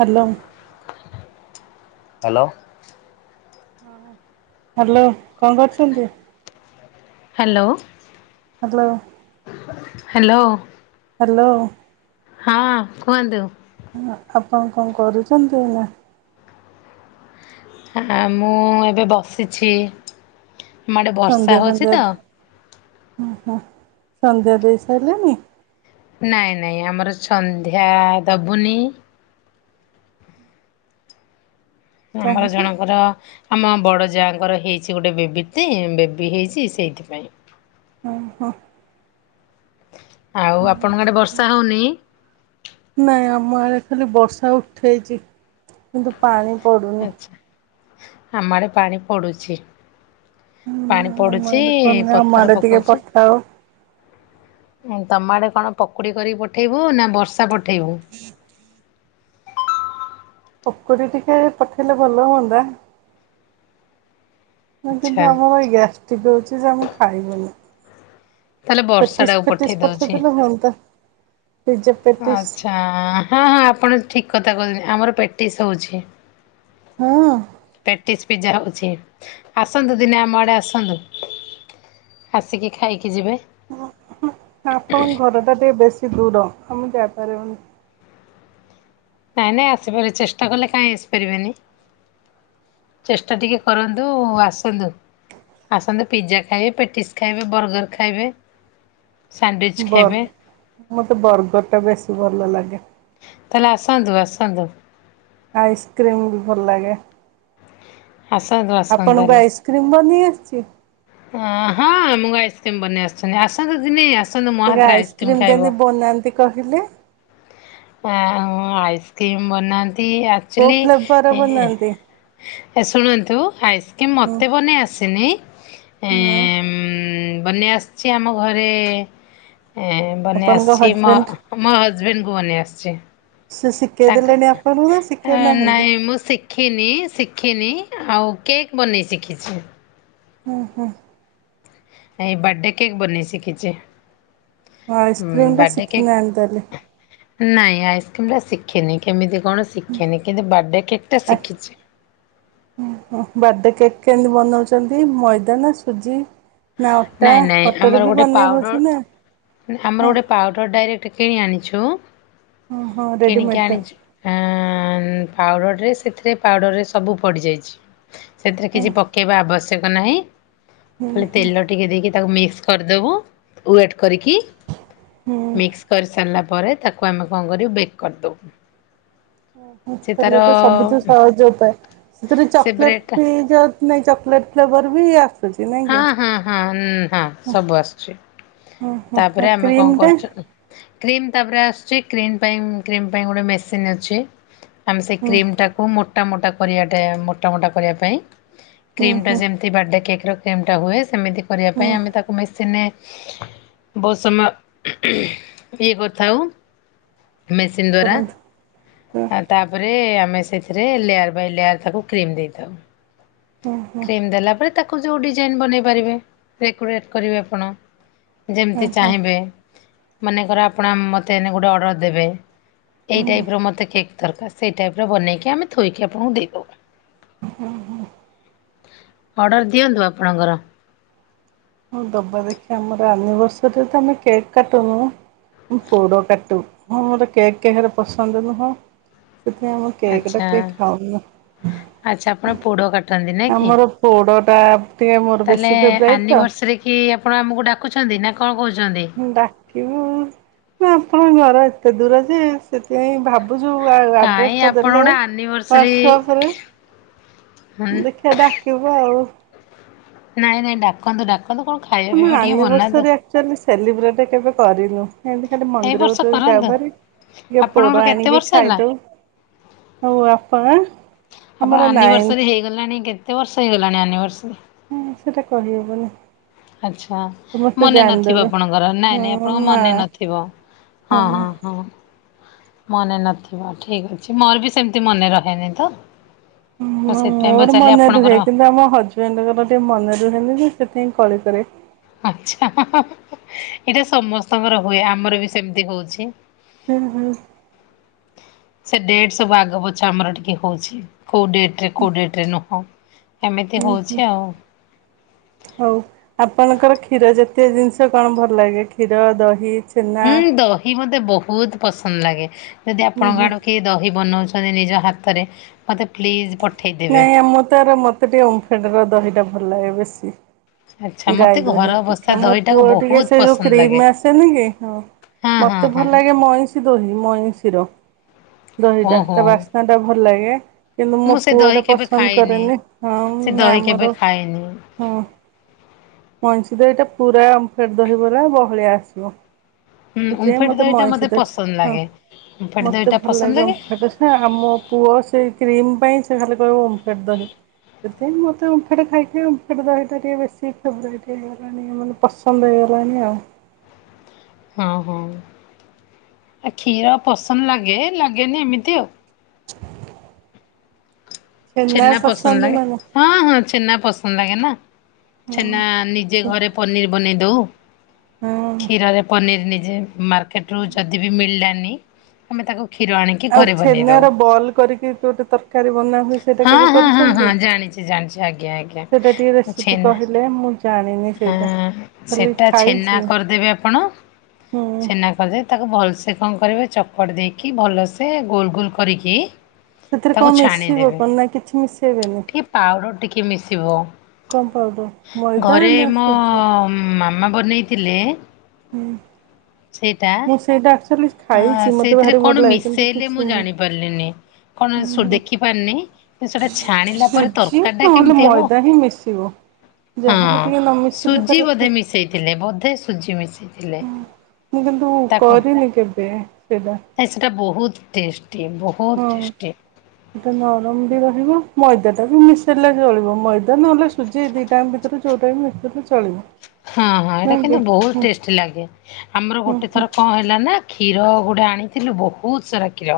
Hello. Hello. Hello କଣ କରୁଛନ୍ତି? Hello. Hello. Hello. Hello. ହଁ କୁହନ୍ତୁ? ଆପଣ କଣ କରୁଚନ୍ତି? ମୁଁ ଏବେ ବସିଛି। ଆମଆଡେ ବର୍ଷା ସନ୍ଧ୍ୟା ହଉଛି ଫନ୍ଧ୍ୟା ତ। ହଁ ହଁ ସନ୍ଧ୍ୟା ଦେଇ ସାରିଲେଣି? ନାଇଁ ନାଇଁ ଆମର ସନ୍ଧ୍ୟା ଦବୁନି। ଆମର କାହିଁକି? ଜଣଙ୍କର ଆମ ବଡ଼ ଯାହାଙ୍କର ହେଇଛି ଗୋଟେ ବେବି ତ ବେବି ହେଇଛି ସେଇଥିପାଇଁ ଓହୋ ଆଉ ଆପଣଙ୍କ ଆଡେ ବର୍ଷା ହଉନି? ନାଇଁ ଆମ ଆଡେ ଖାଲି ବର୍ଷା ଉଠେଇଛି କିନ୍ତୁ ପାଣି ପଡ଼ୁନି। ଆମଆଡେ ପାଣି ପଡୁଛି। ପାଣି ଆମ ପଡୁଛି ଆଡ଼େ ପଡୁନି ଆମ ପଥର ଆଡ଼େ ଟିକେ ପକଉଚି। ପଠାଅ। ତମଆଡ଼େ କଣ ପକୁଡି କରିକି ପଠେଇବୁ ନା ବର୍ଷା ପଠେଇବୁ। ପକୁଡି ଟିକେ ପଠେଇଲେ ଭଲ ହନ୍ତା। ନା ଆଚ୍ଛା କିନ୍ତୁ ଆମରଇ ଗ୍ୟାସ୍ଟିିକ ହଉଚି ଯେ ଆମେ ଖାଇ ବୁନି। ତାହେଲେ ବର୍ଷାଟାକୁ ପେଟିସ ପଠେଇ ଫେଟିସ ଦଉଛି। ପଠେଦେଲେ ହନ୍ତା। ଆଚ୍ଛା ହଁ ହଁ ଆପଣ ଠିକ କଥା କହୁଛନ୍ତି ଆମର ପେଟିସ୍ ହଉଛି। ହଁ ହଁ ପିଜା ହଉଛି ଆସନ୍ତୁ ଦିନେ ଆମ ଆଡ଼େ ଆସନ୍ତୁ। ଆସିକି ଖାଇକି ଯିବେ। ଆପଣଙ୍କ ଘର ଟା ଟିକେ ବେଶୀ ଦୂର ଆମେ ଯାଇପାରିବୁନି। ନାଇଁ ନାଇଁ ଆସିପାରିବ ଚେଷ୍ଟା କଲେ କାହିଁ ଆସିପାରିବେନି। ଚେଷ୍ଟା ଟିକେ କରନ୍ତୁ ଆସନ୍ତୁ। ଆସନ୍ତୁ ପିଜା ଖାଇବେ ପେଟିସ୍ ଖାଇବେ ବର୍ଗର ଖାଇବେ। ସାଣ୍ଡୱିଚ୍ ବର୍ ଖାଇବେ। ମତେ ବର୍ଗର ଟା ବେଶୀ ଭଲ ଲାଗେ। ତାହଲେ ଆସନ୍ତୁ ଆସନ୍ତୁ। ଆଇସ୍କ୍ରିମ ବି ଭଲ ଲାଗେ। ଆସନ୍ତୁ ଆସନ୍ତୁ ଆପଣଙ୍କୁ ଆଇସ୍କ୍ରିମ ବନେଇ ଆସିଚି। ଅ ହଁ ଆମକୁ ଆଇସ୍କ୍ରିମ ବନେଇ ଆସିଛନ୍ତି ଆସନ୍ତୁ ଦିନେ। ଆସନ୍ତୁ ମୋ ଟିକେ ହାତରେ ଆଇସ୍କ୍ରିମ୍ ଆଇସ୍କ୍ରିମ ଖାଇବ। କେମତି ବନାନ୍ତି କହିଲେ। ଆ ଆଇସ୍କ୍ରିମ୍ ବନାନ୍ତି କୋଉ ଆକ୍ଚୁଲି ଫ୍ଲେଭର ଏ ବନାନ୍ତି? ଶୁଣନ୍ତୁ ଆଇସ୍କ୍ରିମ୍ ମୋତେ ବନେଇ ଆସିନି ମୁଁ ଏଁ ବନେଇ ଆସିଛି ଆମ ଘରେ ବନେଇ ଆପଣଙ୍କ ଆସିଛି ମ ହଜବେଣ୍ଡ ମ ହଜବେଣ୍ଡକୁ ବନେଇ ଆସିଚି ସେ ଶିଖେଇ ତାଙ୍କୁ ଦେଲେଣି ଆପଣଙ୍କୁ ନା ଶିଖେଇ ନାହାନ୍ତି ନାଇଁ ମୁଁ ଶିଖିନି ଶିଖିନି ଆଉ କେକ ବନେଇ ସିଖିଛି। ହୁଁ ହୁଁ, ଏ ବାର୍ଥଡେ କେକ୍ ବନେଇ ଶିଖିଛି। ହଁ ଆଇସ୍କ୍ରିମ ଟା ବାର୍ଥଡ଼େ କେକ୍ ଶିଖିନି ଆଣୁତାଲି। ନାଇଁ ଆଇସକ୍ରିମ ରା ଶଖିନି କେମିତି କଣ ଶିଖିନି କିନ୍ତୁ ବାଥଡେ ବର୍ଡେ କେକ କେମିତି ବନଉଚ? ଛନ୍ତି ମଇଦା ନା ସୁଜି। ନା ଅଟା ନାଇଁ ନାଇଁ ଅଟାରେ ଆମର ବି ଗୋଟେ ବନେଇ ହଉଛି ନା ପାଉଡର ଆମର ହଁ ଗୋଟେ ପାଉଡର ଡାଇରେକ୍ଟ ଟେ କିଣି ଆଣିଛୁ ହଁ ହଁ କିଣିିକି ରେଡିମେଡଟା ଆଣିଛି ଆଁ ଆଁ ପାଉଡ଼ରରେ ସେଥିରେ ପାଉଡ଼ରରେ ସବୁ ପଡ଼ିଯାଇଛି ସେଥିରେ ହଁ କିଛି ପକେଇବା ଆବଶ୍ୟକ ଛେକ ନାହିଁ। ହୁଁ ହୁଁ, ଇଏ ଦେଇକି ତାକୁମିକ୍ସ କରିଦବୁ ୱେଟ କରିକିି ହୁଁ ମିକ୍ସ କରିିସାରିଲା ପ ପରେ ତାକୁ ଆମେ କଣ କରିବୁ ବେକ କରିଦେବୁ। ଉଁ ସେ ତାର ତେଲେ ତ ସବୁଠୁ ସହଜ ଉପାୟ ସେଥିରେ ସେ ଚକୋଲେଟ ବ୍ରେଡ଼ଟା ବିଁ ଜ ନାହିଁ ଚକୋଲେଟ ଫ୍ଲେବର ବି ଆସ ହଁ ହଁ ହଁ ନ ହଁ ସବୁ ଆସୁଛି। ହଁ ହଁ ଆଉ ତାପରେ ଆମେ କଣ କ୍ରିମଟା କରୁଛୁ କ୍ରିମ ତାପରେ ଆସୁଛି କ୍ରିମ ପାଇଁ କ୍ରିମ ପାଇଁ ଗୋଟେ ମେସିନ ଅଛି ଆମେ ସେଇ ହୁଁ କ୍ରିମ ଟାକୁ ମୋ ମୋଟା ମୋଟା କରିବାଟେ ମୋଟା ମୋଟା କରିବା ପାଇଁ ହୁଁ କ୍ରିମ ଟା ହୁଁ ଯେମିତି ବାର୍ଥଡେ କେକ୍ ର କ୍ରିମ ଟା ହୁଏ ସେମିତି କରିବା ପାଇଁ ହୁଁ ଆମେ ତାକୁ ମେସିନେରେ ବହୁତ ସମୟ ହୁଁ ହୁଁ ଇଏ କରିଥାଉ। ମେସିନ୍ ଦ୍ଵାରା, କରନ୍ତୁ ହୁଁ ଆଉ ତାପରେ ଆ ସେଥିରେ ଲେୟାର ବାଇ ଲେୟାର ତାକୁ କ୍ରୀମ ଦେଇଥାଉ, ହୁଁ ହୁଁ କ୍ରିମ ଦେଲା ପରେ ତା ତାକୁ ଯୋଉ ଡିଜାଇନ ବନେଇ ପାରିବେ ଡେକୋରେଟ କରିବେ ଆପଣ। ହଁ ଯେମିତି ହଁ ଚାହିଁବେ ମନେକର ଆପଣ ମୋତେ ଏନ ଗୋଟେ ଅର୍ଡ଼ର ଦେବେ ଏଇ ଟାଇପ ର ମତେ କେକ୍ ଦରକାର, ସେଇ ଟାଇପ ର ବନେଇକି ଆମେ ଥୋଇକି ଆପଣଙ୍କୁ ଦେଇଦବୁ। ହଁ ହଁ ଅର୍ଡର ଦିଅନ୍ତୁ ଆପଣଙ୍କର। ହଁ ଦବା ଦେଖିବା ଆମର ଆନିଭର୍ସରୀରେ ତ ଆମେ କେକ୍ କାଟୁନୁ। ପୋଡ଼ କାଟୁ, ହଁ ମୋର କେକ୍ କାହାର ପସନ୍ଦ ନୁହଁ। ଏ ଆମ କେକ ଟା ଆଚ୍ଛା କେହି ଖାଉନା। [unintelligible] ଟା ଟିକେ ମୋର ବେଶୀ ତାଲେ ଫେବରାଇଟ ତ ଆନଭର୍ସରୀ କି ଆପଣ ଆମକୁ ଡାକୁଛନ୍ତି ନା? କଣ କହୁଛନ୍ତି? ଡାକିବୁ ନା ଆପଣଙ୍କ ଘର ଏତେ ଦୂର ଯେ, ସେଥିପାଇଁ ଭା ବୁଝୁ କାଇଁ ଆଡ୍ରେସ ଟା ଆପଣ ଦେଲେ ଗୋଟେ ଆନିଭର୍ସରୀ ହ୍ୱାଟ୍ସସପ ରେ ହୁଁ ଦେଖିବା ଡାକିବୁ ଆଉ। ନାଇଁ ନାଇଁ ଡାକନ୍ତୁ ଡା ଆମ ଆନିଭର୍ଶରି ଆକଚୁଆଲି ସେଲିବ୍ରେଟ କେବେ କରିନୁ। ଏମତି ଖାଲି ଏଇ ବର୍ଷ ମନ୍ଦିରକୁ କରନ୍ତୁ ଯାଉଭାରି ଟିକେ ଆପଣଙ୍କର ପୋଡ କେତେ ଆଣିକି ବର୍ଷ ହେଲା? ଖାଇଦଉ। ଆଉ ଆପଣ? ଆପଣ ଆମର ଆନିଭର୍ସରୀ ନାଇନ୍ଥ ହେଇଗଲାଣି କେତେ ବର୍ଷ ହେଇଗଲାଣି ଆନ ହୁଁ ସେଟା କହି ହବନି। ଆଛା ମନେ ନଥିବ ଆପଣଙ୍କର, ନାଇଁ ନାଇଁ ହଁ ଆପଣଙ୍କ ମା ମନେ ନଥିବ। ହଁ ହଁ ହଁ। ମନେ ନଥିବ ଠିକ ଅଛି, ମୋର ବି ସେମତି ମନେ ରହେନି ତ। ମୁଁ ସେଥିପାଇଁ ମୋ-ମୋର ପଚାରିଲି ମନେ ରୁହେ, ଆପଣଙ୍କର କିନ୍ତୁ ଆମ ହଜବେଣ୍ଡଙ୍କର ଟିକେ ମନେ ରୁହେ ରୁହେ ସେଥିପାଇଁ କଳି କରେ। ଆଛା ଏଇଟା ସମସ୍ତଙ୍କର ହୁଏ, ଆମର ବି ସେମିତି ହଉଛି। ହୁଁ ହୁଁ। ସେ ଡେଟ୍ ସବୁ ଆଗ ପଛ ଆମର ଟିକେ ହଉଛି। କୋଉ ଡେଟରେ କୋଉ ଡେଟରେ ନୁହଁ, ଏମିତି ହୁଁ ହୁଁ ହଉଛି ଆଉ। ହଉ ଆପଣଙ୍କର କ୍ଷୀର ଜାତୀୟ ଜିନିଷ କଣ ଭଲ ଲାଗେ, କ୍ଷୀର, ଦହି ଛେନା? ହୁଁ ଦହି ମତେ ବହୁତ ପସନ୍ଦ ଲାଗେ ଯଦି ହୁଁ ଆପଣଙ୍କ ହୁଁ ଆଡୁ କିଏ ଦହି ବନଉଛି ନିଜ ହାତରେ ମତେ ପ୍ଲିଜ୍ ପଠେଇଦେବେ। ନାଇଁ ଆମ ତର ମତେ ଟିକେ ଓମ୍ଫେଡ ର ଦହିଟା ଭଲ ଲାଗେ ବେଶୀ। ଆଚ୍ଛା ଗାଈ ମତେ ଦହି ଘର ବସା ଅପେକ୍ଷା, ମୋ ଦହିଟାକୁ ପୁଅ ଟିକେ ବହୁତ ସେ ଯୋଉ ପସନ୍ଦ କ୍ରିମ ଲାଗେ। ଆସେନି କି ହଁ ହଁ ହଁ ମତେ ଭଲ ହଁ ଲାଗେ ମଇଁ ଦହି ମଇଁଶିର ଦହିଟା ଓହୋ ତା ବାସ୍ନା ଟା ଭଲ ଲାଗେ। କିନ୍ତୁ ମୋ ମୁଁ ସେ ପୁଅ ଦହି ଟା କେବେ ପସନ୍ଦ ଖାଇନି। କରେନି, ହଁ ସେ ନା ଦହି କେବେ ଆମର ଖାଇନି ହଁ। ମଇଶି ଦହିଟା ପୁରା ଓମ୍ଫେଡ ଦହି ଭଳିଆ ବହଳିଆ ଆସିବ। ହୁଁ ସେଥିପାଇଁ ଓମ୍ଫେଡ ମତେ ଦହିଟା ମଇଁଷି ଦହି ଟା ପସନ୍ଦ ହଁ। ଲାଗେ। ଓମ୍ଫେଡ ମତେ ଦହିଟା ଭଲ ପସନ୍ଦ ଲାଗେ ଓମ୍ଫେଡ୍ ର ଜେ ଆମ ପୁଅ ସେ କ କ୍ରିମ ପାଇଁ ସେ ଖାଲି କହିବ ଓମ୍ଫେଡ ଦହି। ସେଥି ପାଇଁ ମତେ ଓମ୍ଫେଡ ଖାଇ ଖାଇ ଓମ୍ଫେଡ ଦହିଟା ଟିକେ ବେଶୀ ଫେବ୍ରାଇଟ ହେଇଗଲାଣି, ମାନେ ପସନ୍ଦ ହେଇ ଗଲାଣି ଆଉ। ହଁ ହଁ ଆ କ୍ଷୀର ପସନ୍ଦ ଲାଗେ, ଲାଗେନି ଏମିତି ଆଉ। ଛେନା ପସନ୍ଦ ଲାଗେ ହଁ ହଁ। ଛେନା ପସନ୍ଦ ଲାଗେ ନା ଛେନା ନିଜେ ହଁ ଘରେ ପନିର ବନେଇ ଦଉ ହଁ। କ୍ଷୀରରେ ପନିର ନିଜେ ମାର୍କେଟ ରୁ ଯଦି ବି ମିଳିଲାନି ଆମେ ତାକୁ କ୍ଷୀର ଆଣିକି ଆଉ ଘରେ ବନେଇ ଛେନା ଦଉ। ର ବଲ୍ କରିକି ଗୋଟେ ତରକାରୀ ବନା ହୁଏ ସେଟା ହଁ କେବେ ହଁ ହଁ ହଁ କରିଛନ୍ତି ଜାଣିଛି ଜାଣିଛି ଆଜ୍ଞା ଆଜ୍ଞା ସେଟା ଟିକେ ରେସିପି ଛେନା କହଲେ ମୁଁ ଜାଣିନି ହଁ ସେଇଟା ଖାଲି ସେଟା ଛେନା ଖାଇଛି କରିଦେବେ ଆପଣ। ହୁଁ। ଛେନା କରିଦେବେ ତାକୁ ଭଲସେ କଣ କରିବେ ଚକଟି ଦେଇକି ଭଲସେ ଗୋଲ ଗୋଲ କରିକି ସେଥିରେ ତାକୁ କଣ ମିଶିବ ଛାଣିଦେବି କଣ ନା କିଛି ମିଶେଇବେନି ଟିକେ ପାଉଡର ଟିକେ ମିଶିବ। କମ୍ ପାଉଡର ମଇ ଘରେ ମୋ ମାମା ବନେଇଥିଲେ। ହୁଁ ମୁଁ ସେଇଟା ଆକ୍ଚୋଲି ଆ ସେଇଥିରେ କଣ ମିଶେଇଲେ ମୁଁ ହୁଁ ଜାଣି ପାରିଲିନି। କଣ ସୁ ହୁଁ ଦେଖି ପାରିନି କିନ୍ତୁ ସେଟା ଛାଣିଲା ପରେ ସୁଜି ତରକାରୀ ଟା ନହେଲେ କେମିତି ହବ ମଇଦା ହିଁ ମିଶିବ। ହଁ ଯାହାହେଲେ ଟିକେ ନ ମିଶିଲେ ସୁଜି ତାର ବୋଧେ ମିଶେଇଥିଲେ ବୋଧେ ସୁଜି ମିଶେଇ ହଁ ମୁଁ କିନ୍ତୁ କରିନି କେବେ। ସେଇଟା ଆ ସେଟା ବହୁତ ଟେଷ୍ଟ୍। ହଁ ଏଟା ନରମ ବି ରହିବ। ମଇଦାଟା ବି ମିଶାଇେ ଚଳିବ ମଇଦା ନହେଲେ ସୁଜି ଦିଇ ଟାଙ୍କ ଭିତରୁ ଯେଉଟା ବି ମିଶାଇଲେ ଚଳିବ। ହଁ ହଁ ଏଇଟା ନୁହେଁ କିନ୍ତୁ କି? ବହୁତ ହୁଁ ଟେଷ୍ଟି ଲାଗେ ଆମର ହୁଁ ଗୋଟେ ହୁଁ ଥର କଣ ହେଲା ନା କ୍ଷୀର ଗୋଟେ ଆଣିଥିଲୁ ବହୁତ ସାରା କ୍ଷୀର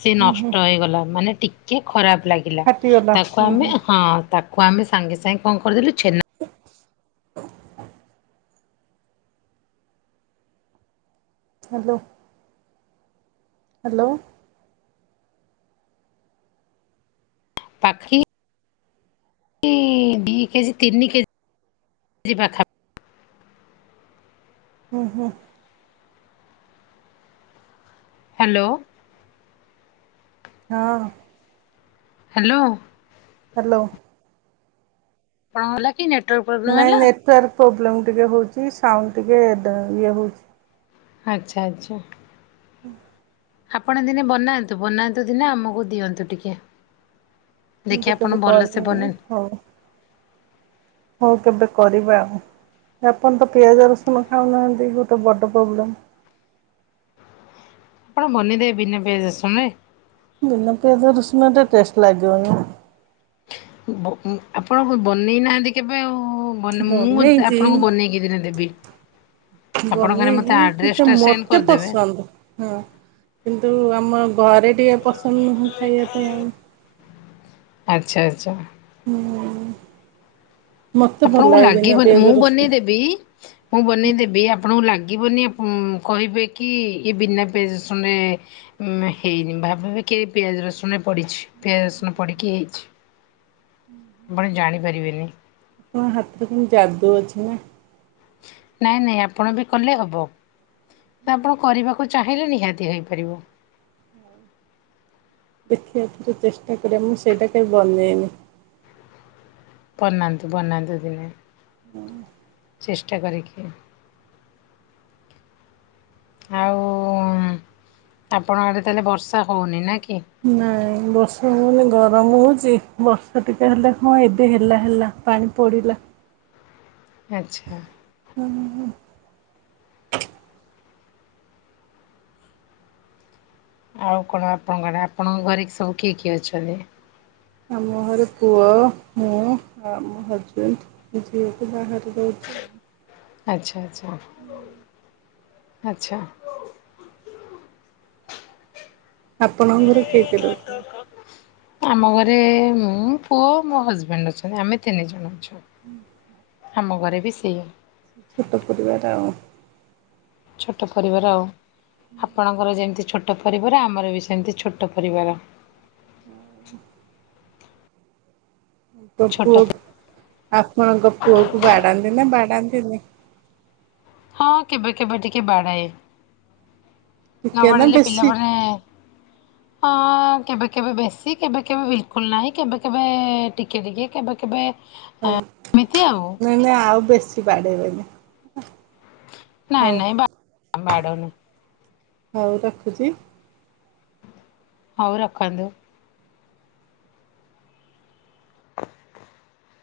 ସେ ନଷ୍ଟ ହୋଇଗଲା ମାନେ ଟିକେ ଖରାପ ଲାଗିଲା ଫାଟିଗଲା ତାକୁ ହୁଁ ଆମେ ହୁଁ ହଁ ତାକୁ ଆମେ ସାଙ୍ଗେ ସାଙ୍ଗେ କଣ କରିଦେଲି ଛେନା। ହାଲୋ। ହାଲୋ। ପାକ୍ଷି। ଇ ଦି କେଜି ତିନି କେଜି ପାଖା ହୁ ହୁ। ହ୍ଯାଲୋ। ହଁ। ହାଲୋ। ହାଲୋ। ପ [unintelligible] ନାଇଁ ନେଟୱାର୍କ ପ୍ରୋବ୍ଲେମ୍ ଟିକେ ହଉଛି ସାଉଣ୍ଡ ଟିକେ ଡା ଇଏ ହଉଛି। ଆଚ୍ଛା ଆଚ୍ଛା। ହୁଁ ଆପଣ ଦିନେ ବନାନ୍ତୁ ବନାନ୍ତୁ ଦିନେ ଆମକୁ ଦିଅନ୍ତୁ ଟିକେ। ମୁଁ ତ ଦେଖି କେବେ ଆପଣ ଭଲସେ କରିନି ବନେ ହଉ ହଉ କେବେ କରିବା ଆଉ। ଆପଣ ତ ପିଆଜ ରସୁଣ ଖାଉନାହାନ୍ତି ଗୋଟେ ବଡ ପ୍ରୋବ୍ଲେମ୍। ଆପଣ ବନେଇ ଦେବେ ବିନା ପିଆଜ ରସୁନ ରେ। ବିନା ପିଆଜ ରସୁଣ ରେ ଟେଷ୍ଟ ଲାଗିବନି। ବ ଉଁ ଆପଣ ବନେଇ ନାହାନ୍ତି କେବେ ଆଉ। ହୁଁ ବନ ମୁଁ ବନେଇଛି ଆପଣଙ୍କୁ ବନେଇକି ଦିନେ ଦେବି। ଆପଣ ଖାଲି ମୋତେ ବନେଇକି ଟିକେ ଆଡ୍ରେସଟା ସେଣ୍ଡ ମତେ କରିଦେବେ। ପସନ୍ଦ ହୁଁ। କିନ୍ତୁ ଆମ ଘରେ ଟିକେ ପସନ୍ଦ ନୁହଁ ଖାଇବା ପାଇଁ ଆଉ। ଆଚ୍ଛା ଆଚ୍ଛା। ମତେ ଭଲ ଆପଣଙ୍କୁ ଲାଗେ ଲାଗି ବିନା ବ ପିଆଜ ମୁଁ ରସୁଣ ବନେଇ ଦେବି ମୁଁ ବନେଇ ଦେବି ଆପଣଙ୍କୁ ଲାଗି ଲାଗିବନି ଆପ ଉଁ କହିବେ କି ଇଏ ବିନା ପିଆଜ ରସୁନ ରେ ଉଁ ହେଇନି ଭାବିବେ କିଏ ପିଆଜ ରସୁନେ ପଡ଼ିଛି ପିଆଜ ରସୁଣ ପିକି ହେଇଛି। ହ ଆପଣ ଜଣି ପାରି ବେନି ତୁମ ହାତରେ କଣ ଯାଦୁ ଅଛି ନା ନାଇଁ ନାଇଁ ଆପଣ ବି କଲେ ହବ। ଆପଣ କରିବାକୁ ଚାହିଁଲେ ନିହାତି ହେଇପାରିବ। ହୋଉ। ଦେଖିବାକୁ ଏଥର ଚେଷ୍ଟା କରିବା ମୁଁ ସେଇଟା କେବେ ବନେଇନି ବନାନ୍ତୁ ବନାନ୍ତୁ ଦିନେ [unintelligible] ଚେଷ୍ଟା କରିକି। ଆଉ ଆପଣ ଆଡେ ତାହେଲେ ବର୍ଷା ହୋଉନି। ନା କି? ନାଇଁ ବର୍ଷା ହୋଉନି ଗ ଗରମ ହୋଉଚି। ବର୍ଷା ଟିକେ ହେଲେ ହଁ ଏବେ ହେଲା ହେଲା ପାଣି ପଡିଲା। ଆଛା। [unintelligible] ଆଉ କଣ ଆପଣଙ୍କର? ଆପଣଙ୍କ ଘରେ ସବୁ କିଏ କିଏ ଅଛନ୍ତି? ଆମ ଘରେ ପୁଅ, ମୁଁ, ଆଉ ଆମ ହଜବେଣ୍ଡ, ଝିଅଟି ବାହାରେ ରହୁଛି। [unintelligible] ଆଛା ଆଛା ଆଛା। ଆପଣଙ୍କର କିଏ କିଏ ରୋହୁଛନ୍ତି? ଆମ ଘରେ ମୁଁ, ପୁଅ, ମୋ ହଜବେଣ୍ଡ ଅଛନ୍ତି। ଆମେ ତିନି ଜଣ ଅଛୁ। ହୁଁ। ଆମ ଘରେ ବି ସେଇଆ। ଛୋଟ ପରିବାର ଆଉ। ଛୋଟ ପରିବାର ଆଉ। ଆପଣଙ୍କର ଯେମତି ଛୋଟ ପରିବାର। ଆମର ବି ସେମିତି ଛୋଟ ପରିବାର। [unintelligible] ପୁଅକୁ ଛୋଟ ଆପଣଙ୍କ ପୁଅକୁ ବାଡାନ୍ତି ନା ବାଡାନ୍ତିନି? ହଁ କେବେ କେବେ ଟିକେ ବାଡାଏ। ଟିକେ ନା ନବାଡ଼ିଲେ ବେଶୀ? ପିଲାମାନେ ହଁ -କେବେ କେବେ ବେଶୀ, କେବେ କେବେ ବିଲକୁଲ୍ ନାହିଁ। କେବେ କେବେ ଟିକଏ ଟିକଏ କେବେ କେବେ ହୋଉ ଏମିତି ଆଉ ନହେଲେ ଆଉ ବେଶୀ ବାଡେଇବେନି। ନାଇଁ ନାଇଁ ବା ବାଡୋଉନି। ହୋଉ ରଖୁଚି। ହୋଉ ରଖନ୍ତୁ।